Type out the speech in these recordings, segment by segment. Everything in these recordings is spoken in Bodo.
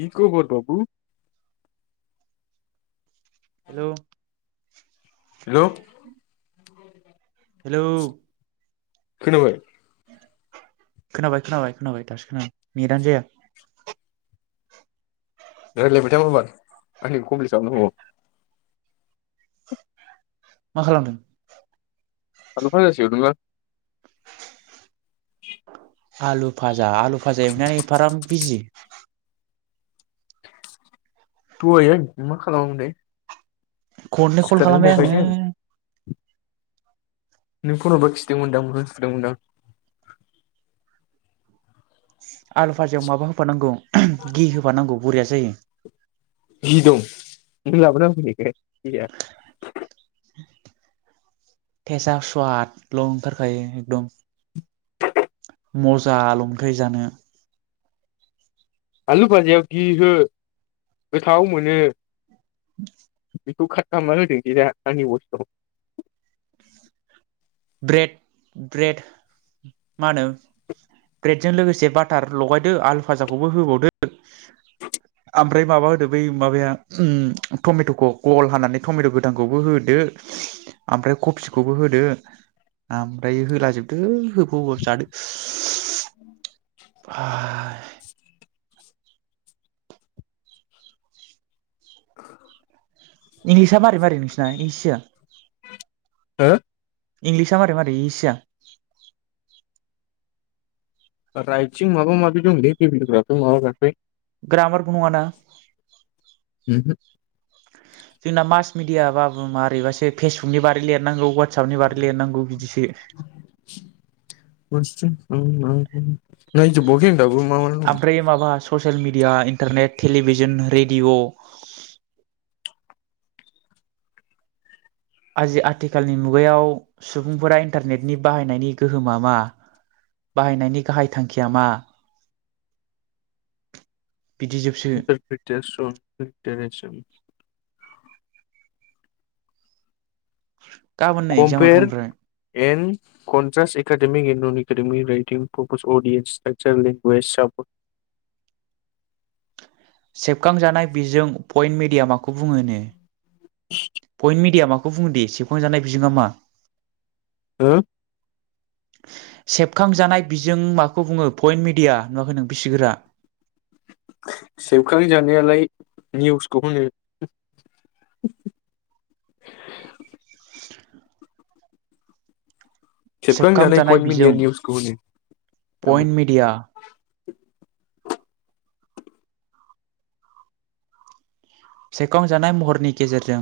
खि खबर बाबु? हेलौ। [inaudible] Hello hello. खोनोबाय? खोनाबाय खोनाबाय खोनाबाय दासो खोनादों‌ नेदानो जाया। रायलायबाय था माबार आंनिखौ खमफ्लित खालामनांगौ। मा खालामदों? आलु फाजासो एवदोंमोन। आलु फाजा, आलु। फाजा एवनाया एफाग्राब बिजि? [inaudible] दहायो मा खालामामोन थाय? खननै कल खालामबाय आङो नों फन हरबाय खिथदोंमोनदां, मोखां सुदोंमोनदां? आलु फाजायाव माबा होफानांगौ, घि होफानांगौ बरिया जायो। घि दं नों लाबोना होफैखाय घिया? थेेजा सुवादल' ओंखारखायो एकदम। मजा ल' मोनखायो जानो। आलु भाजायाव घि हो गोथाव मोनो। [inaudible] [unintelligible] ब्रेड-ब्रेड मा होनो ब्रेडजों लोगोसे बाटार लगायदो आलु फाजाखौबो होबावदो आ ओमफ्राय माबा होदो बै माबाया ओम टमेट'खौ गल हानानै टमेट' गोथांखौबो होदो, ओमफ्राय कफिखौबो होदो ओमफ्राय होला जोब है होफब- होफब जादो सुब। हा [inaudible] इंलिसाआ मारै मारै नोंसिना इस होआ? हो? इंलिसआ मारै मारै इस होआ? रायथिं माबा माबि दंलै ग्रामारबो नङा ना? जोंना मास मिडियाबाबो माबारैबासो फेसबुकनि बारै लिरनांगौ वाटससपनि बारै लिरनांगौ बिदिसो। [unintelligible] Social media, internet, television, radio आजि-आथिखालनि मुगायाव सुबुंफोरा इन्टारनेटनि बाहायनायनि गोहोमा मा, बाहायनायनि गाहाय थांखिया मा? बिदिजोबसो [inaudible] गाबोननो एगजामाथ' कमपेर ओमफ्राय एन कन्टास एका [unintelligible] सेबखांजानाय बिजों पइन्ट मेडिया माखौ बुङोनो? बेखौ बुंङोदे सेबफखांजानाय बिजोङा मा? हो? सेबखांजानाय बिजों माखौ बुङो पइन्ट मिडिया नुवाखै नों बिसिगोरा। सेबखांजानायालाय निउसखौ होनो। [inaudible] सेबखांजानाय पइन्ट मिडिया निउसखौ होनो। पइन्ट मिडिया सेबखांजानाय महरनि गेजेरजों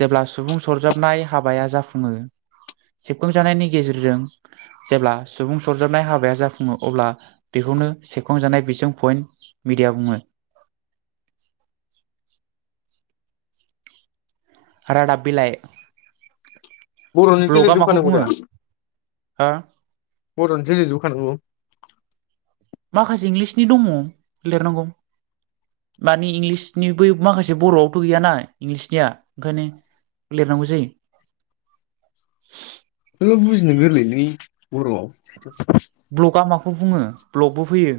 जेब्ला सुबुं सरजाबनाय हाबाया जाफुङो सेबखांजानायनि गेजेरजों जेब्ला सुबुं सरजाबनाय हाबाया जाफुङो अब्ला बेखौनो सेबखांजानाय बिजों पइन्ट मिडिया बुङो। राडाब बिलाय। बर'निसो लिरजोब खानांगौ दा हो बर'निसो लिरजोब खानांगौ। माखासे इंलिसनि दङ लिरनांगौ मानि इंलिसनिबो बै माखासे बर'आवबो गैयाना इंलिसनिया ओंखायनो लिरनांगौ जायो। नोङो बुजिनो गोरलैलै बर'आव। ब्लगा माखौ बुङो? ब्लगबो फैयो।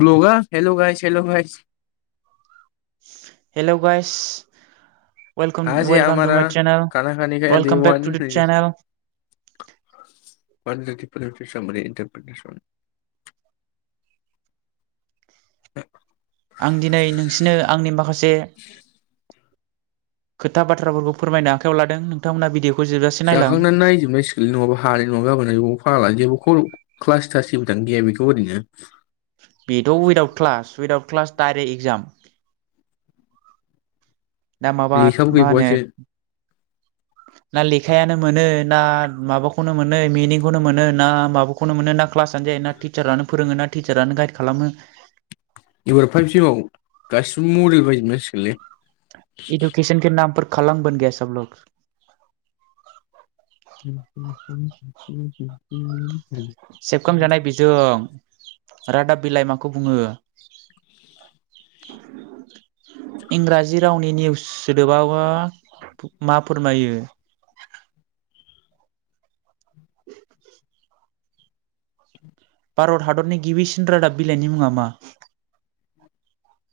ब्लगा hello guys hello guys. Hello guys. Welcome आज है वेल काम तु हमारा माइ चेनेल खाना खाने का वेल काम देवान बेक तु दा चेनेल। ब्र सम इारसन [inaudible] आं दिनै नोंसिनो आंनि माखासे खोथा बाथ्राफोरखौ फोरमायनो आखायाव लादों नोंथांमोना भिडिअखौ जोबजासे नायलां जाखांनानै नायजोबनाय नांसिगोनलै नङाबा हानाय नङा गाबोन बबाव फागलानो जेबो खर' क्लासथासबो दां गैया बेखौ ओरैनो। बेथ' without class without class direct exam. दा माबा लेखाबो मा होनो? गैबावासो ना लेखायानो मोनो ना माबाखौनो मोनो मिनिंखौनो मोनो ना माबाखौनो मोनो ना क्लासनो जायो ना टिचारानो फोरोङो ना टिचारानो गाइड खालामो? एबार फाइभ सिमाव गासिबो मडेल बायजोब नांसिगोनलै। एडुकेसन के नाम पर। खलां बोन गया सबलग। उ [inaudible] सेबखांजानाय बिजों। रादाब बिलाइ माखौ बुङो? इंराजि रावनि निउस सोदोबाबा मा फोरमायो? [inaudible] भारत हादरनि गिबिसिन रादाब बिलाइनि मुङा मा?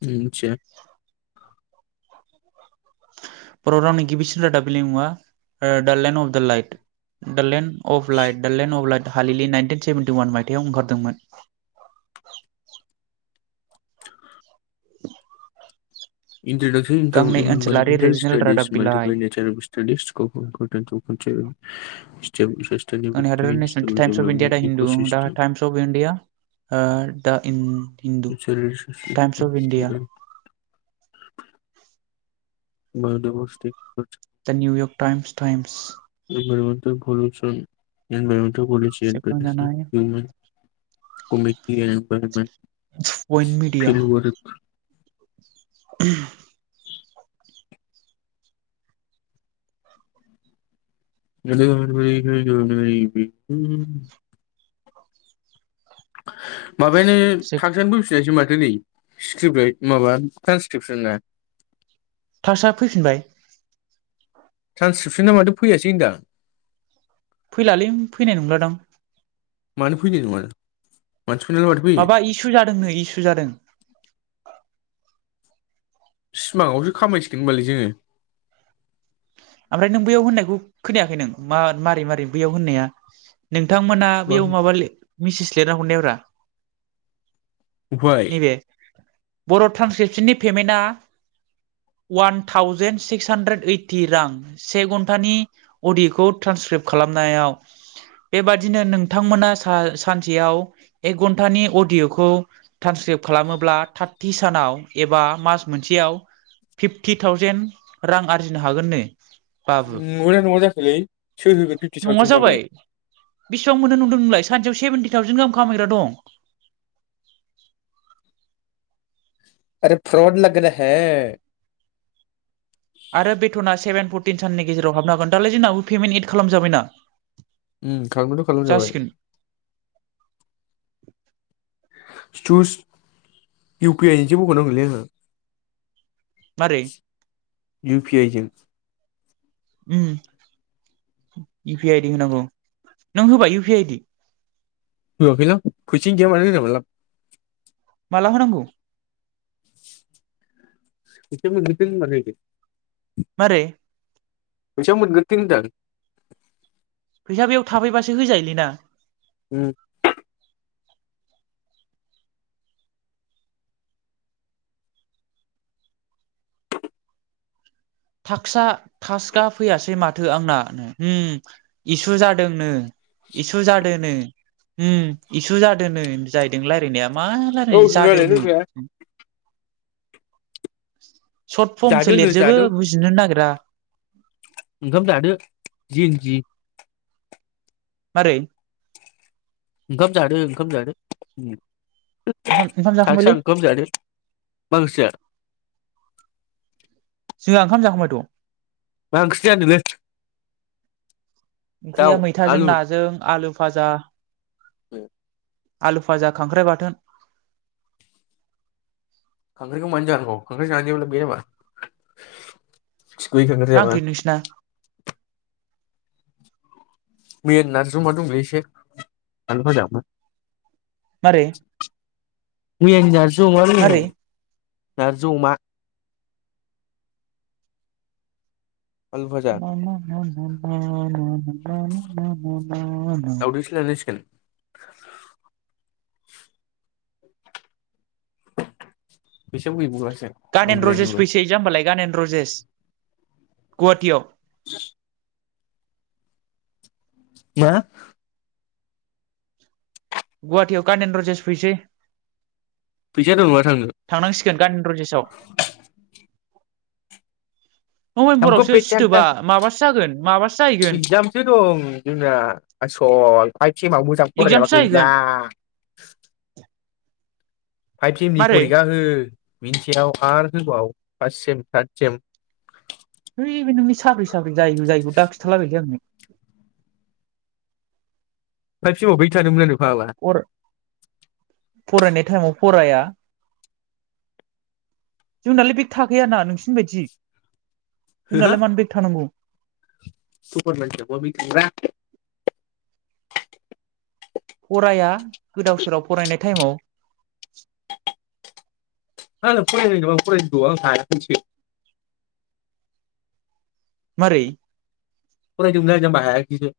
आं मिथिया। बर' रावनि गिबिसिन रादाब बिनि मुङा the land of the light the land. Of light the land of light. हालिलि नाइनटिन सेभेेनटि वान मायथाइयाव ओंखारदोंमोन गांनै ओनसोलारि रिजनेल रादाब बिलाइ [unintelligible] [unintelligible] [unintelligible] इन स्टेबल टाइमस अफ इिया development the Hindu the ecosystem times of India ओ दा इन [unintelligible] बाय'दायबरसिथि दा निउयर्क टाइम्स टाइम्स सेबखांजानाय [unintelligible] पइन्ट मिडिया [unintelligible] [unintelligible] [unintelligible] माबायानो सेब थाक्स आनो फैफिनायसै माथ [unintelligible] माबा टान्सक्रिपसन ना ताक्सआ फैफिनबाय ट्रान्सक्रिपसना माथो फैयासै होनदों आं फैलालै फैनाय नंलादां मानो फैनाय नङा मानसिफोरनाल माथो फैयो माबा इसु जादोंनो इसु जादों सिमाङावसो खामायसिगोन होनबालाय जोङो ओमफ्राय नों बैयाव होननायखौ खोनायाखै नों मा मारै मारो बैयाव होननाया नों थांमोनहा बैयाव माबा मेसेज लिरना हरनाया ब्रा अफाय बर' ट्रेन्सक्रिपसननि पेमेन्टआ one thousand six hundred eighty रां से घन्टानि अडिय'खौ ट्रान्सक्रिब खालामनायाव बेबादिनो नोंथांमोना सा सानसेयाव एक घन्टानि अडिय'खौ ट्रान्सक्रिब खालामोब्ला थारथि सानाव एबा मास मोनसेयाव फिफ्टि थावजेन रां आरजिनो हागोननो बाबु नंगौना नङा जाखोलै सोर होगोन फिफ्टि नङा थावजेन जाबाय खामलाय बेसेबां मोनो नंदों नोंलाय सानसेयाव सेभेेनटि थावजेन्ड गाहाम खामायग्रा दं आरे फ्र'ड लगड़ा है आरो बेथना सेभेन फुट टिन साननि गेजेरावा हाबनो हागोन दालाय जोंनाबो पेमेन्ट एड खालाम जाबायना उम खालामाथ' खालामजाबाय [inaudible] [unintelligible] इउपिआइ जोंसो बखनांगोनलै आंहा मारै इउ पि आइ जों उम इउ पि आइ दि होनांगौ नों होबाय इउ पि आइदि? होआखै दां [unintelligible] माला होनांगौ? एसोर मोननै दोंमारो इदिब? मारै? फैसा मोनग्रोथों होनदां। फैसा बेयाव थाफैबासो होजायोलै ना? उम थाकसआ थासका फैयासै माथो आंना उम इसु जादोंनो। इसु जादो नो। उम इसु जादो नो जाहैदों लायरायनाया। मा औ लारायनो होननानै जादोनो दोनखाया [inaudible] सर्ट फर्मसो जादोनो लिरजोबो जादो बुजिनो नागिरा। जिनजि। मारै? ओंखाम जादो ओंखाम जादो। ओंखाम ओंखाम जाखांबायलै सासेया ओंखाम जादो मा ओंख्रि जाया? जोंहा ओंखाम जाखांबायथ' मा ओंख्रि जादोलै? ओंख्रिया मैथाजों आलु नाजों आलु फाजा। उम आलु फाजा खांख्राइ बाथोन। खांख्राइखौ मानो जाख' खांख्राइ जानायाव लुबैयो मा? खिगुयो खांख्राय मा जाबा। ओंख्रि नोंसिना मैयानि नारजि अमा दंलै एसे आलु फाजा आमफाय। मारै? मैयानि जास जौ अमा बेदर। मारै नारजि अमा। आलु भाजा मा मा होम? [unintelligible] दाउदैसो लायनां सिगोन। [inaudible] बेसां बुयो बुगास गानेन्द रजेस फैसै जाम्बालाय गानेन्द। रजेस गुवाहाटियाव। सुस। मा? गुवाहाटियाव गानेनद्र जेस फैसै फैसा दं नामा थांनो थांनांसिगोन गानेनद्र जेसाव। नभेम्बरावसो हामख'फेसानथा सिथोबा माबासो जागोन माबासो जाहैगोन एगजामसो दं जोंना आसल। फाइभ सेमाव मोजां एगजामसो फरायाबा गैला। जाहैगोन फाइभ सेम नि मारै फरिखा हो। बिनिसायाव आरो होबाव पाससेम थातसेम। है बे नोंनि साब्रैसो [unintelligible] जायिबो जायिबोखौ दा खिथालाबायलै आंनो। फाइभ सेमाव बेग थादोंमोन आरो? फाग्ला फर फरायनाय थाइमाव फराया। जोंनालाय बेग थाखायाना नोंसिनि बायदि। हो जोंनालाय मानो बेक थानांगौ? [unintelligible] फराया गोदाव सोराव फरायनाय टाइमाव। [unintelligible] फराया जायो नामा फरायोथ' आं हायाखैसो। मारै? फरायदोंमोनलै जामबा हायाखिसो।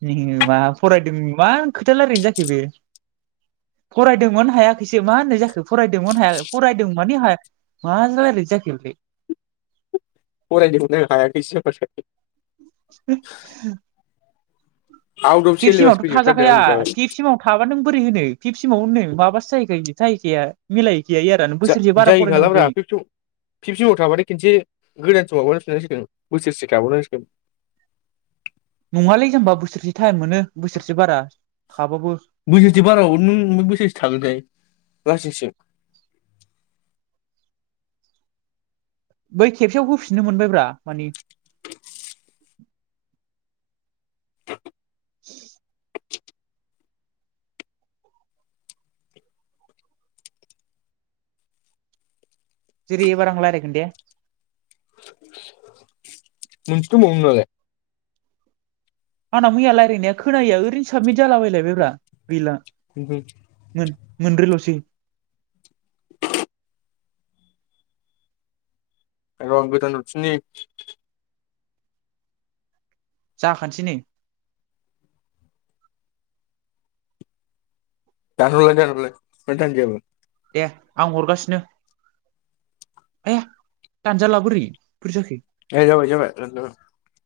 [unintelligible] नोमा फरायदों मा खोथाया रायलायनाय जाखो बे फरायदोंमोन हायाखैसो मा होननाय जाखो फरायदोंमोन हाया फरायदों मानि हाया मा रायलायनाय जाखो बे? फरादोंमोन आङो हायाखैसो। बोसे [unintelligible] आउट अफ फिब सिलेबास सिमावथ' फैजोबथारदों थाजाखाया आंनि थाखाय फिब सिमाव थाबा नों बोरै होनो फिब सिमाव होनो? माबासो जाहैखायो जाहैखाया मिलाय जा जाहैखालाब्रा फिफ सेम फिफ सेमाव थाबाथाय खेनसे गोदान सो माबाहोफिनांसिगोन। बोसोरसे गाबावनांसिगोन। नङालै जामबा बोसोरसे थ बोसोरसे बारायाव नों बोसोरसे थागोनखाय लासिंसिं बै खेबसेयाव होफिननो मोनबायब्रा मानि [inaudible] जेरै एबा आं रायलायगोन दे। मोनबैसे दंबावो नोंनालाय? आंना मैया रायलायनाया खोनायैया ओरैनो साबमिट जालाबायलाय बाय ब्रा। गैला मोन मोनब्रैल'सै। र 'आं गोदान हरफिननि। जाखानसै नै। दानहरलाय दानहरलाय माथो दानजायाबो। दे आं हरगासिनो आया दानजाला बोरै बोरै जाखो? ए जाबाय जाबाय [unintelligible]